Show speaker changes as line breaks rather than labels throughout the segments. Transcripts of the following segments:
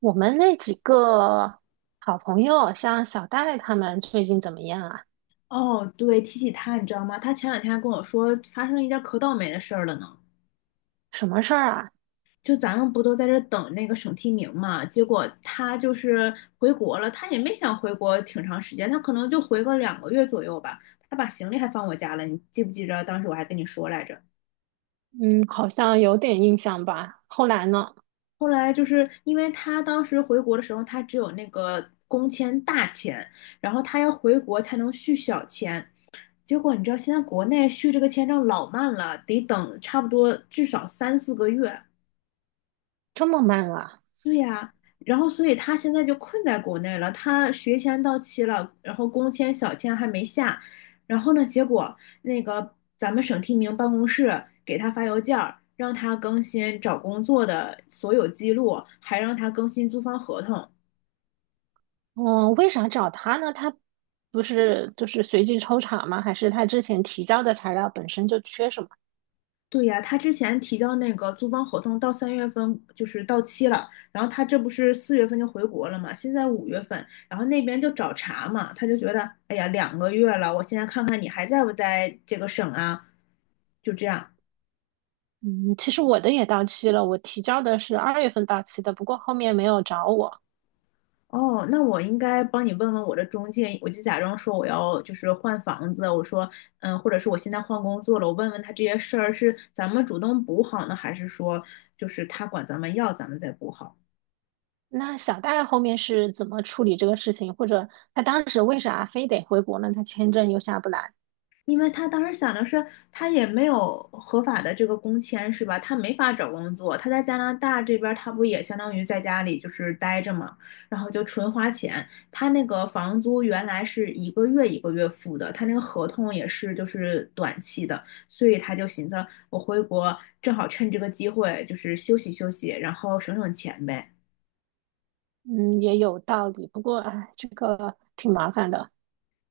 我们那几个好朋友，像小戴他们最近怎么样啊？
哦，对，提起他，你知道吗？他前两天还跟我说发生一件可倒霉的事儿了呢。
什么事儿啊？
就咱们不都在这等那个省提名嘛？结果他就是回国了，他也没想回国挺长时间，他可能就回个两个月左右吧。他把行李还放我家了，你记不记着？当时我还跟你说来着。
嗯，好像有点印象吧。后来呢？
后来就是因为他当时回国的时候，他只有那个工签大签，然后他要回国才能续小签。结果你知道，现在国内续这个签证老慢了，得等差不多至少三四个月。
这么慢啊？
然后，所以他现在就困在国内了。他学签到期了，然后工签、小签还没下。然后呢，结果那个咱们省提名办公室给他发邮件儿，让他更新找工作的所有记录，还让他更新租房合同。
嗯，为啥找他呢？他不是就是随机抽查吗？还是他之前提交的材料本身就缺什么？
对呀，他之前提交那个租房合同到3月份就是到期了，然后他这不是4月份就回国了嘛，现在5月份，然后那边就找茬嘛，他就觉得，哎呀，两个月了，我现在看看你还在不在这个省啊，就这样。
嗯，其实我的也到期了，我提交的是二月份到期的，不过后面没有找我。
哦，那我应该帮你问问我的中介，我就假装说我要就是换房子，我说，或者是我现在换工作了，我问问他这些事儿是咱们主动补好呢，还是说就是他管咱们要，咱们再补好？
那小戴后面是怎么处理这个事情，或者他当时为啥非得回国呢？他签证又下不来。
因为他当时想的是，他也没有合法的这个工签，是吧？他没法找工作，他在加拿大这边他不也相当于在家里就是待着嘛，然后就纯花钱。他那个房租原来是一个月一个月付的，他那个合同也是就是短期的，所以他就寻思，我回国正好趁这个机会就是休息休息，然后省省钱呗。
嗯，也有道理，不过哎，这个挺麻烦的。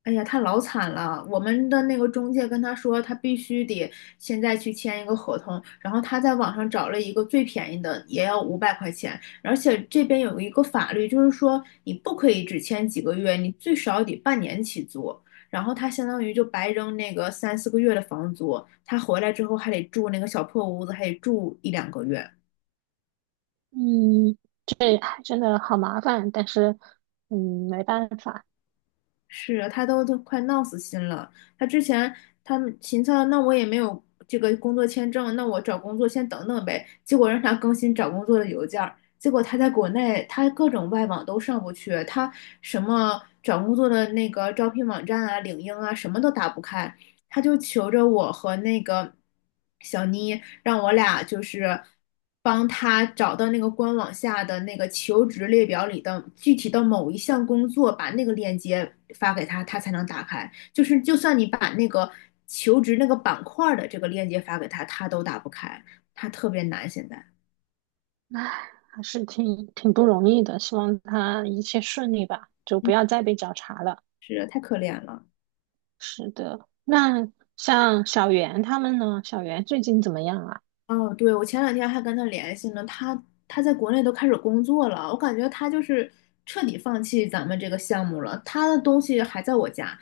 哎呀，他老惨了。我们的那个中介跟他说，他必须得现在去签一个合同，然后他在网上找了一个最便宜的，也要500块钱。而且这边有一个法律，就是说你不可以只签几个月，你最少得半年起租。然后他相当于就白扔那个三四个月的房租，他回来之后还得住那个小破屋子，还得住1、2个月。
嗯，哎真的好麻烦，但是嗯，没办法。
是他都快闹死心了。他之前他们秦策，那我也没有这个工作签证，那我找工作先等等呗。结果让他更新找工作的邮件儿，结果他在国内他各种外网都上不去，他什么找工作的那个招聘网站啊、领英啊，什么都打不开。他就求着我和那个小妮，让我俩就是帮他找到那个官网下的那个求职列表里的具体的某一项工作，把那个链接发给他，他才能打开。就是就算你把那个求职那个板块的这个链接发给他，他都打不开，他特别难现在。
哎，还是挺不容易的，希望他一切顺利吧，就
嗯，
不要再被找茬了。
是，太可怜了。
是的，那像小袁他们呢？小袁最近怎么样啊？
哦，对，我前两天还跟他联系呢，他在国内都开始工作了，我感觉他就是彻底放弃咱们这个项目了，他的东西还在我家，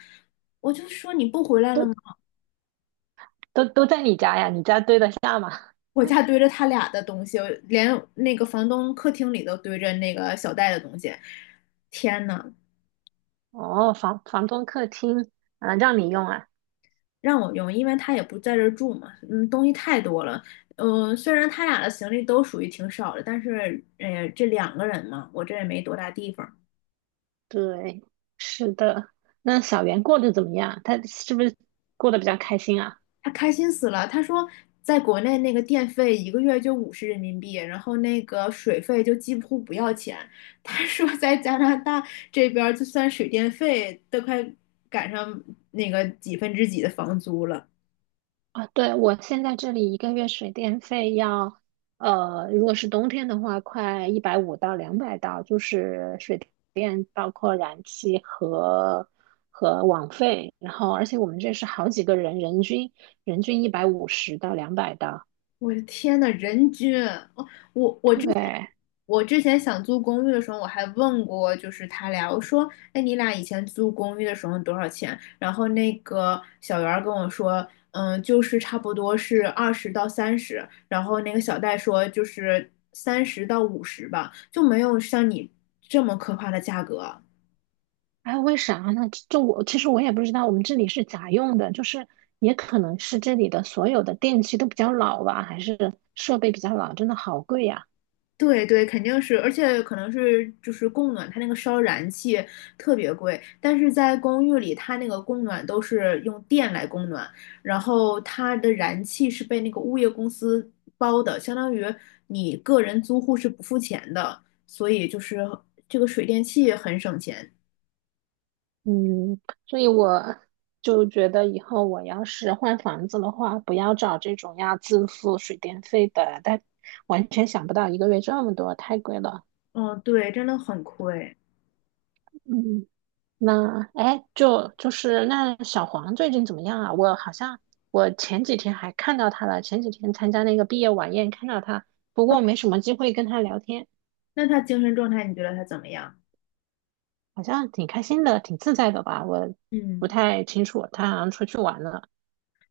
我就说你不回来了
都
吗？
都在你家呀？你家堆得下吗？
我家堆着他俩的东西，连那个房东客厅里都堆着那个小戴的东西，天呐，
哦，房东客厅啊，让你用啊。
让我用，因为他也不在这儿住嘛，东西太多了，虽然他俩的行李都属于挺少的，但是，哎呀，这两个人嘛，我这也没多大地方。
对，是的。那小袁过得怎么样？他是不是过得比较开心啊？
他开心死了。他说，在国内那个电费一个月就50人民币，然后那个水费就几乎不要钱。他说，在加拿大这边，就算水电费都快赶上那个几分之几的房租了。
啊，对，我现在这里一个月水电费要，如果是冬天的话，快一百五到两百刀，就是水电包括燃气和网费，然后而且我们这是好几个人，人均150到两百刀。
我的天呐，人均，我我我之前
对，
我之前想租公寓的时候，我还问过，就是他俩，我说，哎，你俩以前租公寓的时候多少钱？然后那个小袁儿跟我说，就是差不多是20到30，然后那个小戴说就是30到50吧，就没有像你这么可怕的价格。
哎，为啥呢？就我其实我也不知道，我们这里是咋用的，就是也可能是这里的所有的电器都比较老吧，还是设备比较老，真的好贵呀。
对对，肯定是，而且可能是就是供暖，它那个烧燃气特别贵，但是在公寓里，它那个供暖都是用电来供暖，然后它的燃气是被那个物业公司包的，相当于你个人租户是不付钱的，所以就是这个水电气很省钱。
嗯，所以我就觉得以后我要是换房子的话，不要找这种要自付水电费的，但完全想不到一个月这么多，太贵了。
嗯，对，真的很亏。
嗯，那哎，就是那小黄最近怎么样啊？我好像我前几天还看到他了，前几天参加那个毕业晚宴看到他，不过没什么机会跟他聊天。
那他精神状态你觉得他怎么样？
好像挺开心的，挺自在的吧？我不
嗯。
太清楚，他好像出去玩了。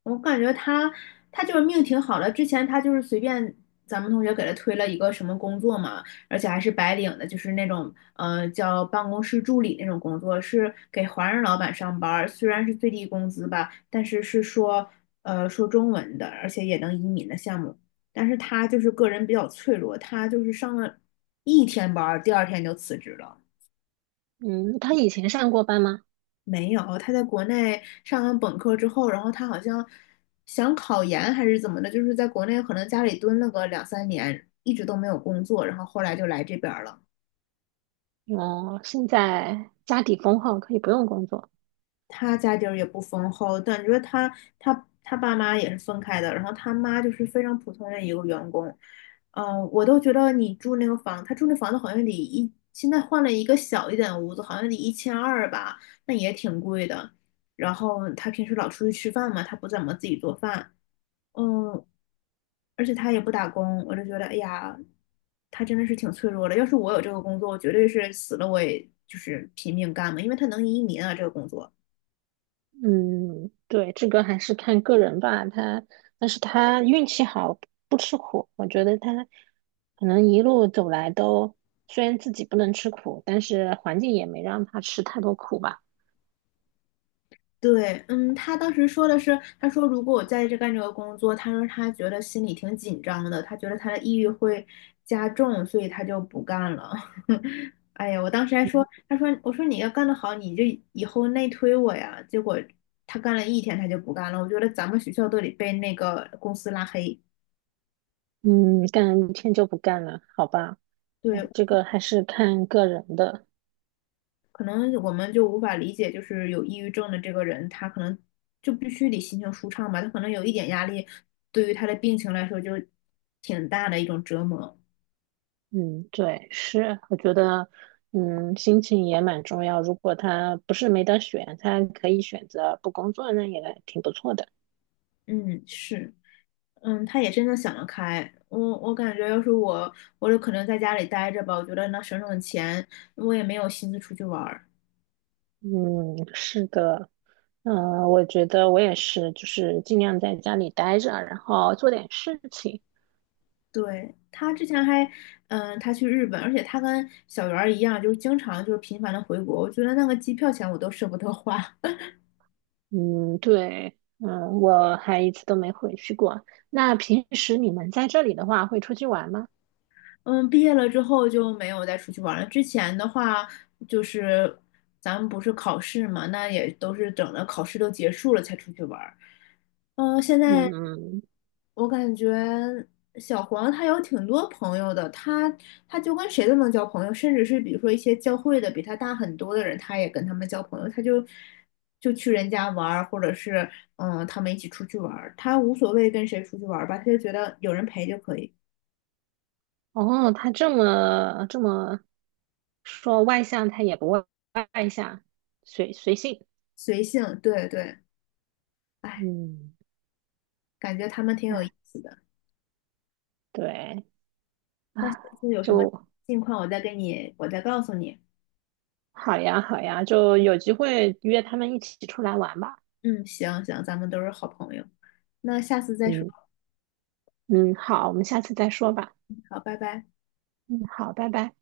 我感觉他就是命挺好的，之前他就是随便咱们同学给他推了一个什么工作嘛，而且还是白领的，就是那种叫办公室助理那种工作，是给华人老板上班儿，虽然是最低工资吧，但是是说中文的，而且也能移民的项目，但是他就是个人比较脆弱，他就是上了一天班儿，第二天就辞职了。
嗯，他以前上过班吗？
没有，他在国内上完本科之后，然后他好像想考研还是怎么的，就是在国内可能家里蹲了个2、3年，一直都没有工作，然后后来就来这边儿了。
哦，现在家底丰厚，可以不用工作。
他家底儿也不丰厚，感觉他爸妈也是分开的，然后他妈就是非常普通的一个员工。嗯，我都觉得你住那个房，他住那房子好像现在换了一个小一点的屋子，好像得1200吧，那也挺贵的。然后他平时老出去吃饭嘛，他不怎么自己做饭。嗯，而且他也不打工，我就觉得，哎呀，他真的是挺脆弱的。要是我有这个工作，我绝对是死了我也就是拼命干嘛，因为他能移民啊，这个工作。
嗯，对，这个还是看个人吧。他，但是他运气好，不吃苦。我觉得他可能一路走来都，虽然自己不能吃苦，但是环境也没让他吃太多苦吧。
对，他当时说的是，他说如果我在这干这个工作，他说他觉得心里挺紧张的，他觉得他的抑郁会加重，所以他就不干了。哎呀，我当时还说，他说，我说你要干得好，你就以后内推我呀。结果他干了一天，他就不干了。我觉得咱们学校都得被那个公司拉黑。
嗯，干一天就不干了，好吧？
对，
哎，这个还是看个人的。
可能我们就无法理解，就是有抑郁症的这个人，他可能就必须得心情舒畅吧，他可能有一点压力，对于他的病情来说就挺大的一种折磨。
嗯，对，是，我觉得，嗯，心情也蛮重要。如果他不是没得选，他可以选择不工作，那也挺不错的。
嗯，是，他也真的想得开。我感觉要是我，我就可能在家里待着吧，我觉得能省省钱，我也没有心思出去玩儿。
嗯，是的。嗯，我觉得我也是，就是尽量在家里待着，然后做点事情。
对，他之前还，他去日本，而且他跟小圆儿一样，就是经常就是频繁的回国，我觉得那个机票钱我都舍不得花。
嗯，对，嗯，我还一次都没回去过。那平时你们在这里的话，会出去玩吗？
嗯，毕业了之后就没有再出去玩了。之前的话，就是咱们不是考试嘛，那也都是等着考试都结束了才出去玩儿。现在
嗯，
我感觉小黄他有挺多朋友的，他就跟谁都能交朋友，甚至是比如说一些教会的比他大很多的人，他也跟他们交朋友，他就去人家玩儿，或者是他们一起出去玩儿，他无所谓跟谁出去玩儿吧，他就觉得有人陪就可以，
哦，他这么说外向，他也不外向，随性。
随性，对对。哎
嗯，
感觉他们挺
哎，
有意思的。
对，啊，
那下次有什么
就
近况，我再跟你，我再告诉你。
好呀，好呀，就有机会约他们一起出来玩吧。
嗯，行行，咱们都是好朋友。那下次再说，
嗯嗯，好，我们下次再说吧。
好，拜拜。
嗯，好，拜拜。